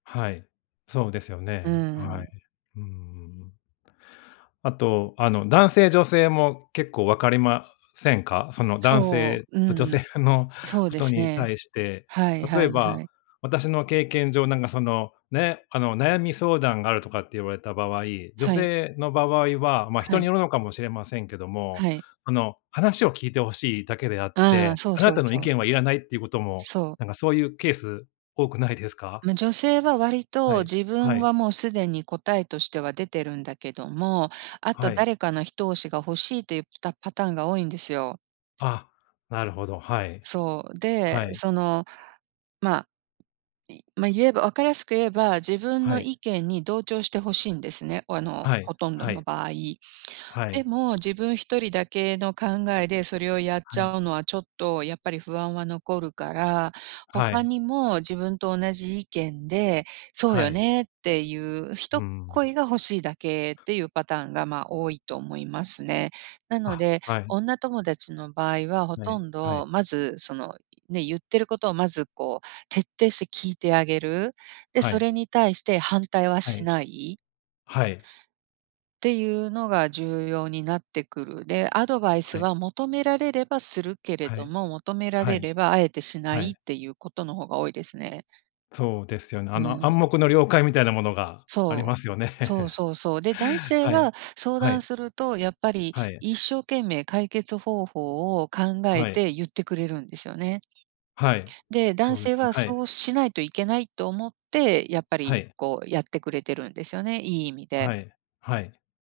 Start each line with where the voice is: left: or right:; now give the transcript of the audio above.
left: はい、そうですよ
right: うー
left: ね。はい。
right: ん。
left: うんうんうんうん。あと、あの、男性女性も結構わかりませんか？その男
right: そ
left: 性
right: う、
left: と女
right: うん、
left: 性の
right: そう
left: こ
right: で
left: と
right: す
left: に
right: ね。
left: 対して。
right: はいは
left: 例え
right: いは
left: ば
right: い。
left: 私の経験上なんかそのね、あの、悩み相談があるとかって言われた場合女
right: はい。
left: 性の場合は、ま、
right: は
left: 人に
right: い。
left: よるのかもしれませんけども、
right: はい。
left: あの、話を聞いて欲しいだけであっ
right: ああ、
left: て
right: そう
left: あな
right: そう
left: たの意
right: そう。
left: 見はいらないってことも
right: そう。
left: なんかそういうケース多くないですか？
right: ま、女性は割
left: は
right: と
left: い、
right: 自
left: は
right: 分
left: い。
right: はもうすでに答えとしては出てるんだけども、あと
left: はい。
right: 誰かの一押しが欲しいといったパターンが多いんですよ。
left: あ、なるほど。はい、
right: そう、
left: は
right: で、
left: い。
right: その、ま、いま、言えば分かりやすく言えば、自分
left: は
right: の
left: い。
right: 意見に同調して欲しいんですね、あの、
left: はい、
right: ほとんど
left: は
right: の
left: い。
right: 場合。
left: はい。
right: でも、自分1人だけの考えでそれをやっ
left: は
right: ち
left: い。
right: ゃうのは、ちょっとやっぱり不安は残るから、
left: は
right: 他
left: い。
right: にも自分と同じ意見で「そう
left: は
right: よ
left: い。
right: ね」ってゆう
left: うー
right: 一
left: ん。
right: 声が欲しいだけっていうパターンが、ま、多いと思いますね。なの
left: あ、
right: で
left: はい。
right: 女友達の場合はほ
left: はい
right: とん
left: は
right: ど
left: い。
right: まずそのね、言ってることをまず、こう、徹底して聞いてあげる。で、
left: は
right: そ
left: い。
right: れに対して反対は
left: は
right: し
left: い。
right: ない
left: はい。
right: ていうのが重要になってくる。で、アドバイス
left: はい。
right: は求められればするけれ
left: は
right: ど
left: い、
right: も、求めら
left: は
right: れ
left: い、
right: れば敢えてしな
left: は
right: い
left: い。
right: っていうことの方が多いですね。
left: そうですよね。あ
right: う
left: の、
right: ん。
left: 暗黙の了解みたいなものがあり
right: そう、
left: ますよね。
right: そう そうそう。で、男性
left: はい、
right: は相
left: は
right: 談
left: い。
right: するとやっぱり
left: はい。
right: 一生懸命解決方法を考え
left: はい。
right: て言ってくれるんですよね。
left: はい、
right: で、男
left: そうで
right: 性
left: すね
right: は
left: はい。
right: そうしないといけないと思ってやっぱ
left: は
right: り、
left: い。
right: こう、やってくれてるんですよねいい意味で。
left: はい、はい。